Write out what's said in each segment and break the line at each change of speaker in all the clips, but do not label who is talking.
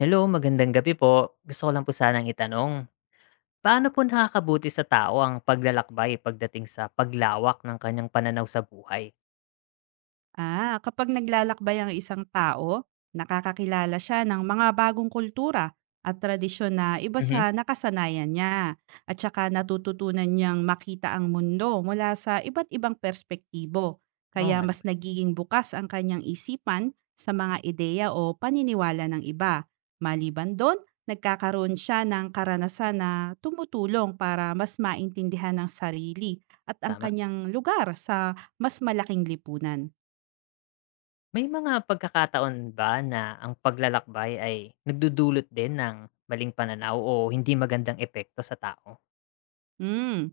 Hello, magandang gabi po. Gusto ko lang po sanang itanong, paano po nakakabuti sa tao ang paglalakbay pagdating sa paglawak ng kanyang pananaw sa buhay?
Ah, kapag naglalakbay ang isang tao, nakakakilala siya ng mga bagong kultura at tradisyon na iba
Mhm.
sa nakasanayan niya. At saka natututunan niyang makita ang mundo mula sa iba't ibang perspektibo.
Oo
Kaya
nga naman,
mas nagiging bukas ang kanyang isipan sa mga ideya o paniniwala ng iba. Maliban doon, nagkakaroon siya ng karanasan na tumutulong para mas maintindihan ang sarili at ang
tama.
kanyang lugar sa mas malaking lipunan.
May mga pagkakataon ba na ang paglalakbay ay nagdudulot din ng maling pananaw o hindi magandang epekto sa tao?
Hmm,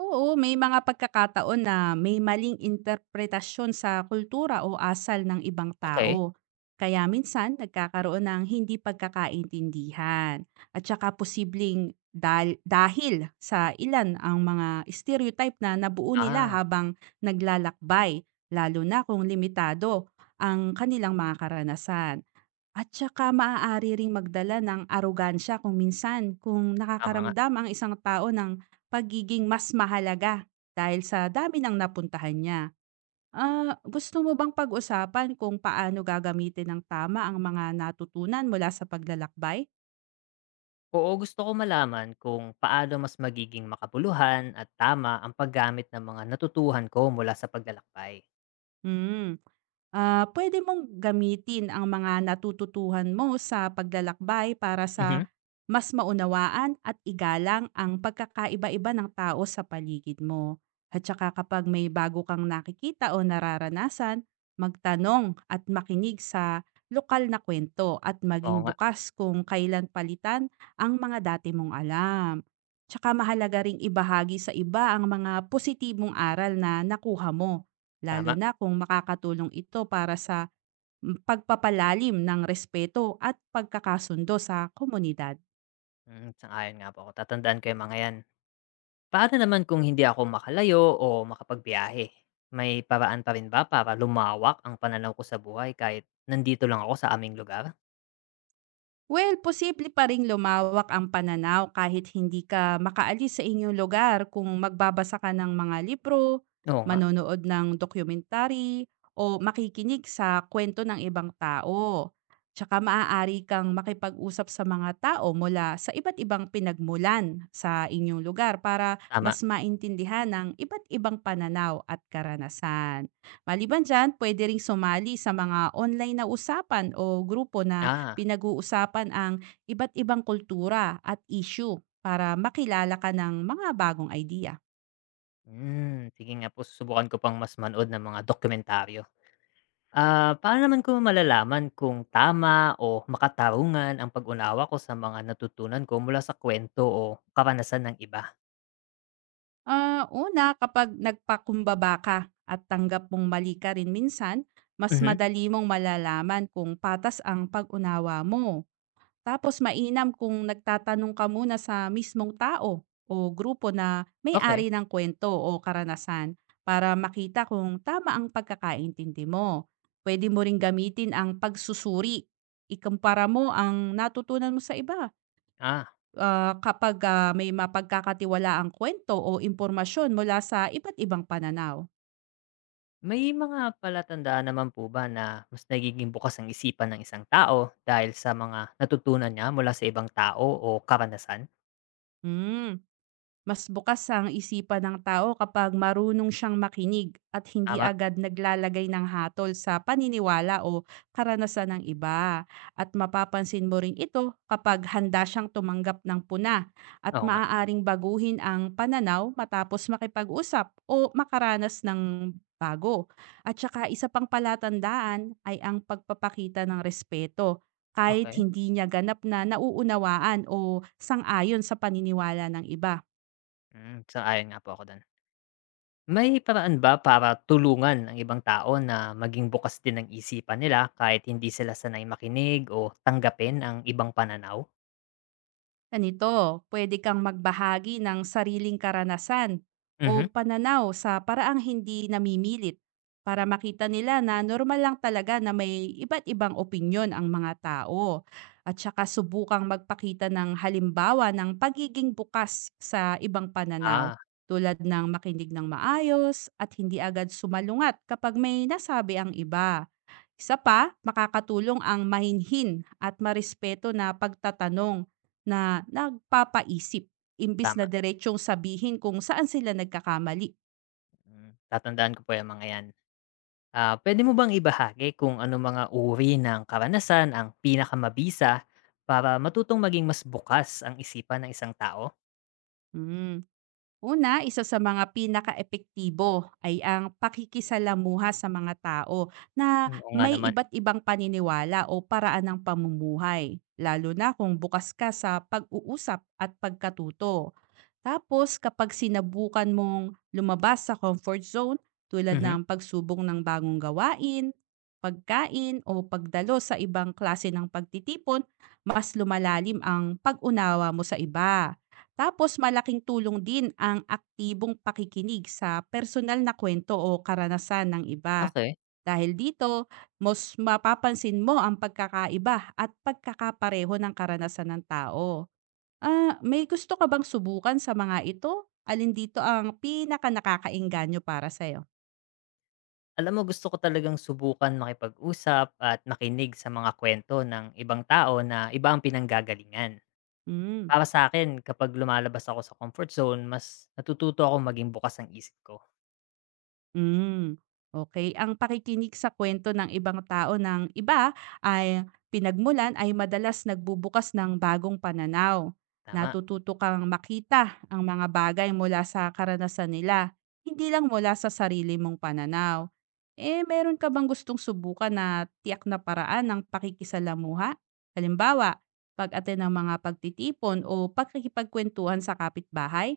oo, may mga pagkakataon na may maling interpretasyon sa kultura o asal ng ibang
Okay.
tao. Kaya minsan nagkakaroon ng hindi pagkakaintindihan at saka posibleng dahil sa ilan ang mga stereotype na nabuo nila
Ah,
habang naglalakbay, lalo na kung limitado ang kanilang mga karanasan. At saka maaari ring magdala ng arugansya kung minsan kung
Tama nga.
nakakaramdam ang isang tao ng pagiging mas mahalaga dahil sa dami ng napuntahan niya. Ah, gusto mo bang pag-usapan kung paano gagamitin ng tama ang mga natutunan mula sa paglalakbay?
Oo, gusto ko malaman kung paano mas magiging makabuluhan at tama ang paggamit ng mga natutuhan ko mula sa paglalakbay.
Hmm. Ah, puwede mong gamitin ang mga natututuhan mo sa paglalakbay para
Mhm.
sa mas maunawaan at igalang ang pagkakaiba-iba ng tao sa paligid mo. At saka kapag may bago kang nakikita o nararanasan, magtanong at makinig sa lokal na kwento at
Oo
maging
nga,
bukas kung kailan palitan ang mga dati mong alam. Tsaka mahalaga ring ibahagi sa iba ang mga positibong aral na nakuha mo, lalo
tama.
na kung makakatulong ito para sa pagpapalalim ng respeto at pagkakasundo sa komunidad.
Mm, sang-ayon nga po ako, tatandaan ko yung mga yan. Paano naman kung hindi ako makalayo o makapagbiyahe? May paraan pa rin ba para lumawak ang pananaw ko sa buhay kahit nandito lang ako sa aming lugar?
Well, posible pa ring lumawak ang pananaw kahit hindi ka makaalis sa inyong lugar kung magbabasa ka ng mga libro,
Oo nga,
manonood ng dokumentary, o makikinig sa kwento ng ibang tao. Tsaka maaari kang makipag-usap sa mga tao mula sa iba't ibang pinagmulan sa inyong lugar para
tama.
mas maintindihan ang iba't ibang pananaw at karanasan. Maliban dyan, pwede ring sumali sa mga online na usapan o grupo na
Ah,
pinag-uusapan ang iba't ibang kultura at issue para makilala ka ng mga bagong idea.
hmm, sige nga po susubukan ko pang mas manood ng mga dokumentaryo. Paano naman ko malalaman kung tama o makatarungan ang pag-unawa ko sa mga natutunan ko mula sa kwento o karanasan ng iba?
Ah, una, kapag nagpakumbaba ka at tanggap mong mali ka rin minsan, mas
Mhm,
madali mong malalaman kung patas ang pag-unawa mo. Tapos mainam kung nagtatanong ka muna sa mismong tao o grupo na
okay,
may-ari ng kwento o karanasan para makita kung tama ang pagkakaintindi mo. Pwede mo ring gamitin ang pagsusuri. Ikumpara mo ang natutunan mo sa iba,
Ah.
kapag may mapagkakatiwala ang kwento o impormasyon mula sa iba't ibang pananaw.
May mga palatandaan naman po ba na mas nagiging bukas ang isipan ng isang tao dahil sa mga natutunan niya mula sa ibang tao o karanasan?
Mm. Mas bukas ang isipan ng tao kapag marunong siyang makinig at hindi
Tama?
agad naglalagay ng hatol sa paniniwala o karanasan ng iba. At mapapansin mo rin ito kapag handa siyang tumanggap ng puna at
Oo nga.
maaaring baguhin ang pananaw matapos makipag-usap o makaranas ng bago. At saka isa pang palatandaan ay ang pagpapakita ng respeto kahit
Okey.
hindi niya ganap na nauunawaan o sang-ayon sa paniniwala ng iba.
Hmm, sang-ayon nga po ako do'n. May paraan ba para tulungan ang ibang tao na maging bukas din ang isipan nila kahit hindi sila sanay makinig o tanggapin ang ibang pananaw?
Ganito, pwede kang magbahagi ng sariling karanasan o
Mhm.
pananaw sa paraang hindi namimilit para makita nila na normal lang talaga na may iba't ibang opinyon ang mga tao. At saka subukang magpakita ng halimbawa ng pagiging bukas sa ibang pananaw,
Ah,
tulad ng makinig ng maayos at hindi agad sumalungat kapag may nasabi ang iba. Isa pa, makakatulong ang mahinhin at marespeto na pagtatanong na nagpapaisip imbis na
tama.
diretsong sabihin kung saan sila nagkakamali.
Hmm, tatandaan ko po yang mga 'yan. Pwede mo bang ibahagi kung ano mga uri ng karanasan ang pinakamabisa para matutong maging mas bukas ang isipan ng isang tao?
Mm. Una, isa sa mga pinaka-epektibo ay ang pakikisalamuha sa mga tao na
Hmm, oo nga
may
naman.
iba't ibang paniniwala o paraan ng pamumuhay, lalo na kung bukas ka sa pag-uusap at pagkatuto. Tapos kapag sinabukan mong lumabas sa comfort zone tulad
Mhm,
ng pagsubok ng bagong gawain, pagkain o pagdalo sa ibang klase ng pagtitipon, mas lumalalim ang pag-unawa mo sa iba. Tapos malaking tulong din ang aktibong pakikinig sa personal na kwento o karanasan ng iba.
okey.
Dahil dito, mas mapapansin mo ang pagkakaiba at pagkakapareho ng karanasan ng tao. Ah, may gusto ka bang subukan sa mga ito? Alin dito ang pinakanakakaengganyo para sa'yo?
Alam mo gusto ko talagang subukan makipag-usap at makinig sa mga kwento ng ibang tao na iba ang pinanggagalingan.
Hmm.
Para sa akin kapag lumalabas ako sa comfort zone mas natututo ako maging bukas ang isip ko,
Hmm, okay. Ang pakikinig sa kwento ng ibang tao ng iba ay pinagmulan ay madalas nagbubukas ng bagong pananaw.
tama.
Natututo kang makita ang mga bagay mula sa karanasan nila, hindi lang mula sa sarili mong pananaw. Eh, meron ka bang gustong subukan na tiyak na paraan ng pakikisalamuha? Halimbawa, pag-attend ng mga pagtitipon o pakikipagkuwentuhan sa kapitbahay?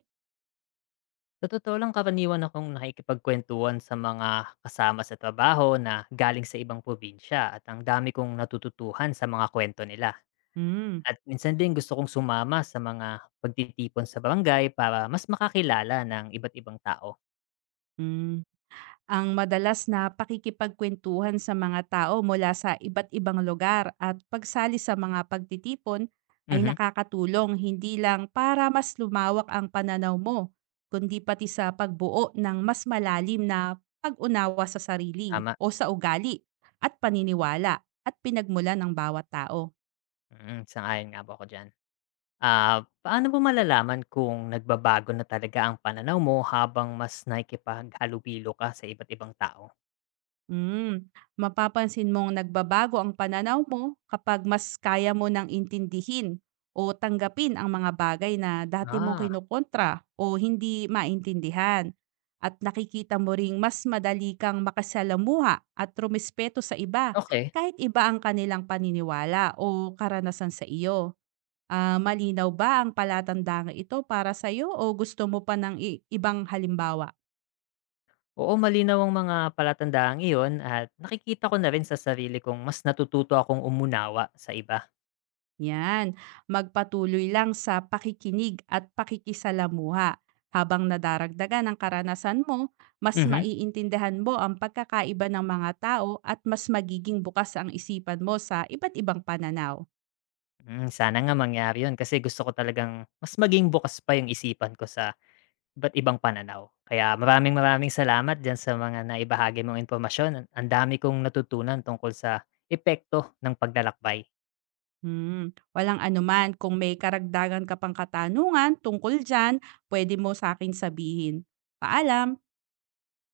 Sa totoo lang karaniwan akong nakikipagkuwentuhan sa mga kasama sa trabaho na galing sa ibang probinsya at ang dami kong natututuhan sa mga kwento nila.
Hmm,
At minsan din gusto kong sumama sa mga pagtitipon sa barangay para mas makakilala ng iba't ibang tao.
hmm. Ang madalas na pakikipagkwentuhan sa mga tao mula sa iba't ibang lugar at pagsali sa mga pagtitipon ay
Mhm,
nakakatulong hindi lang para mas lumawak ang pananaw mo, kundi pati sa pagbuo ng mas malalim na pag-unawa sa sarili
tama.
o sa ugali at paniniwala at pinagmula ng bawat tao.
Mm, sang-ayon nga po ako diyan. Paano mo malalaman kung nagbabago na talaga ang pananaw mo habang mas nakikipaghalubilo ka sa iba't ibang tao?
Mapapansin mong nagbabago ang pananaw mo kapag mas kaya mo nang intindihin o tanggapin ang mga bagay na dati mong
Ah,
kinukontra o hindi maintindihan. At nakikita mo ring mas madali kang makasalamuha at rumispeto sa iba
okay.
kahit iba ang kanilang paniniwala o karanasan sa iyo. Ah, malinaw ba ang palatandang ito para sa iyo o gusto mo pa ng ibang halimbawa?
Oo, malinaw ang mga palatandaang iyon at nakikita ko na rin sa sarili kong mas natututo akong umunawa sa iba.
Yan, magpatuloy lang sa pakikinig at pakikisalamuha. Habang nadaragdagan ang karanasan mo, mas
Mhm.
maiintindihan mo ang pagkakaiba ng mga tao at mas magiging bukas ang isipan mo sa iba't ibang pananaw.
Mm, sana nga mangyari yun kasi gusto ko talagang mas maging bukas pa yung isipan ko sa iba't ibang pananaw. Kaya maraming maraming salamat dyan sa mga naibahagi mong impormasyon. Ang dami kong natutunan tungkol sa epekto ng paglalakbay.
Walang anuman. Kung may karagdagan ka pang katanungan tungkol dyan, pwede mo sa akin sabihin. Paalam!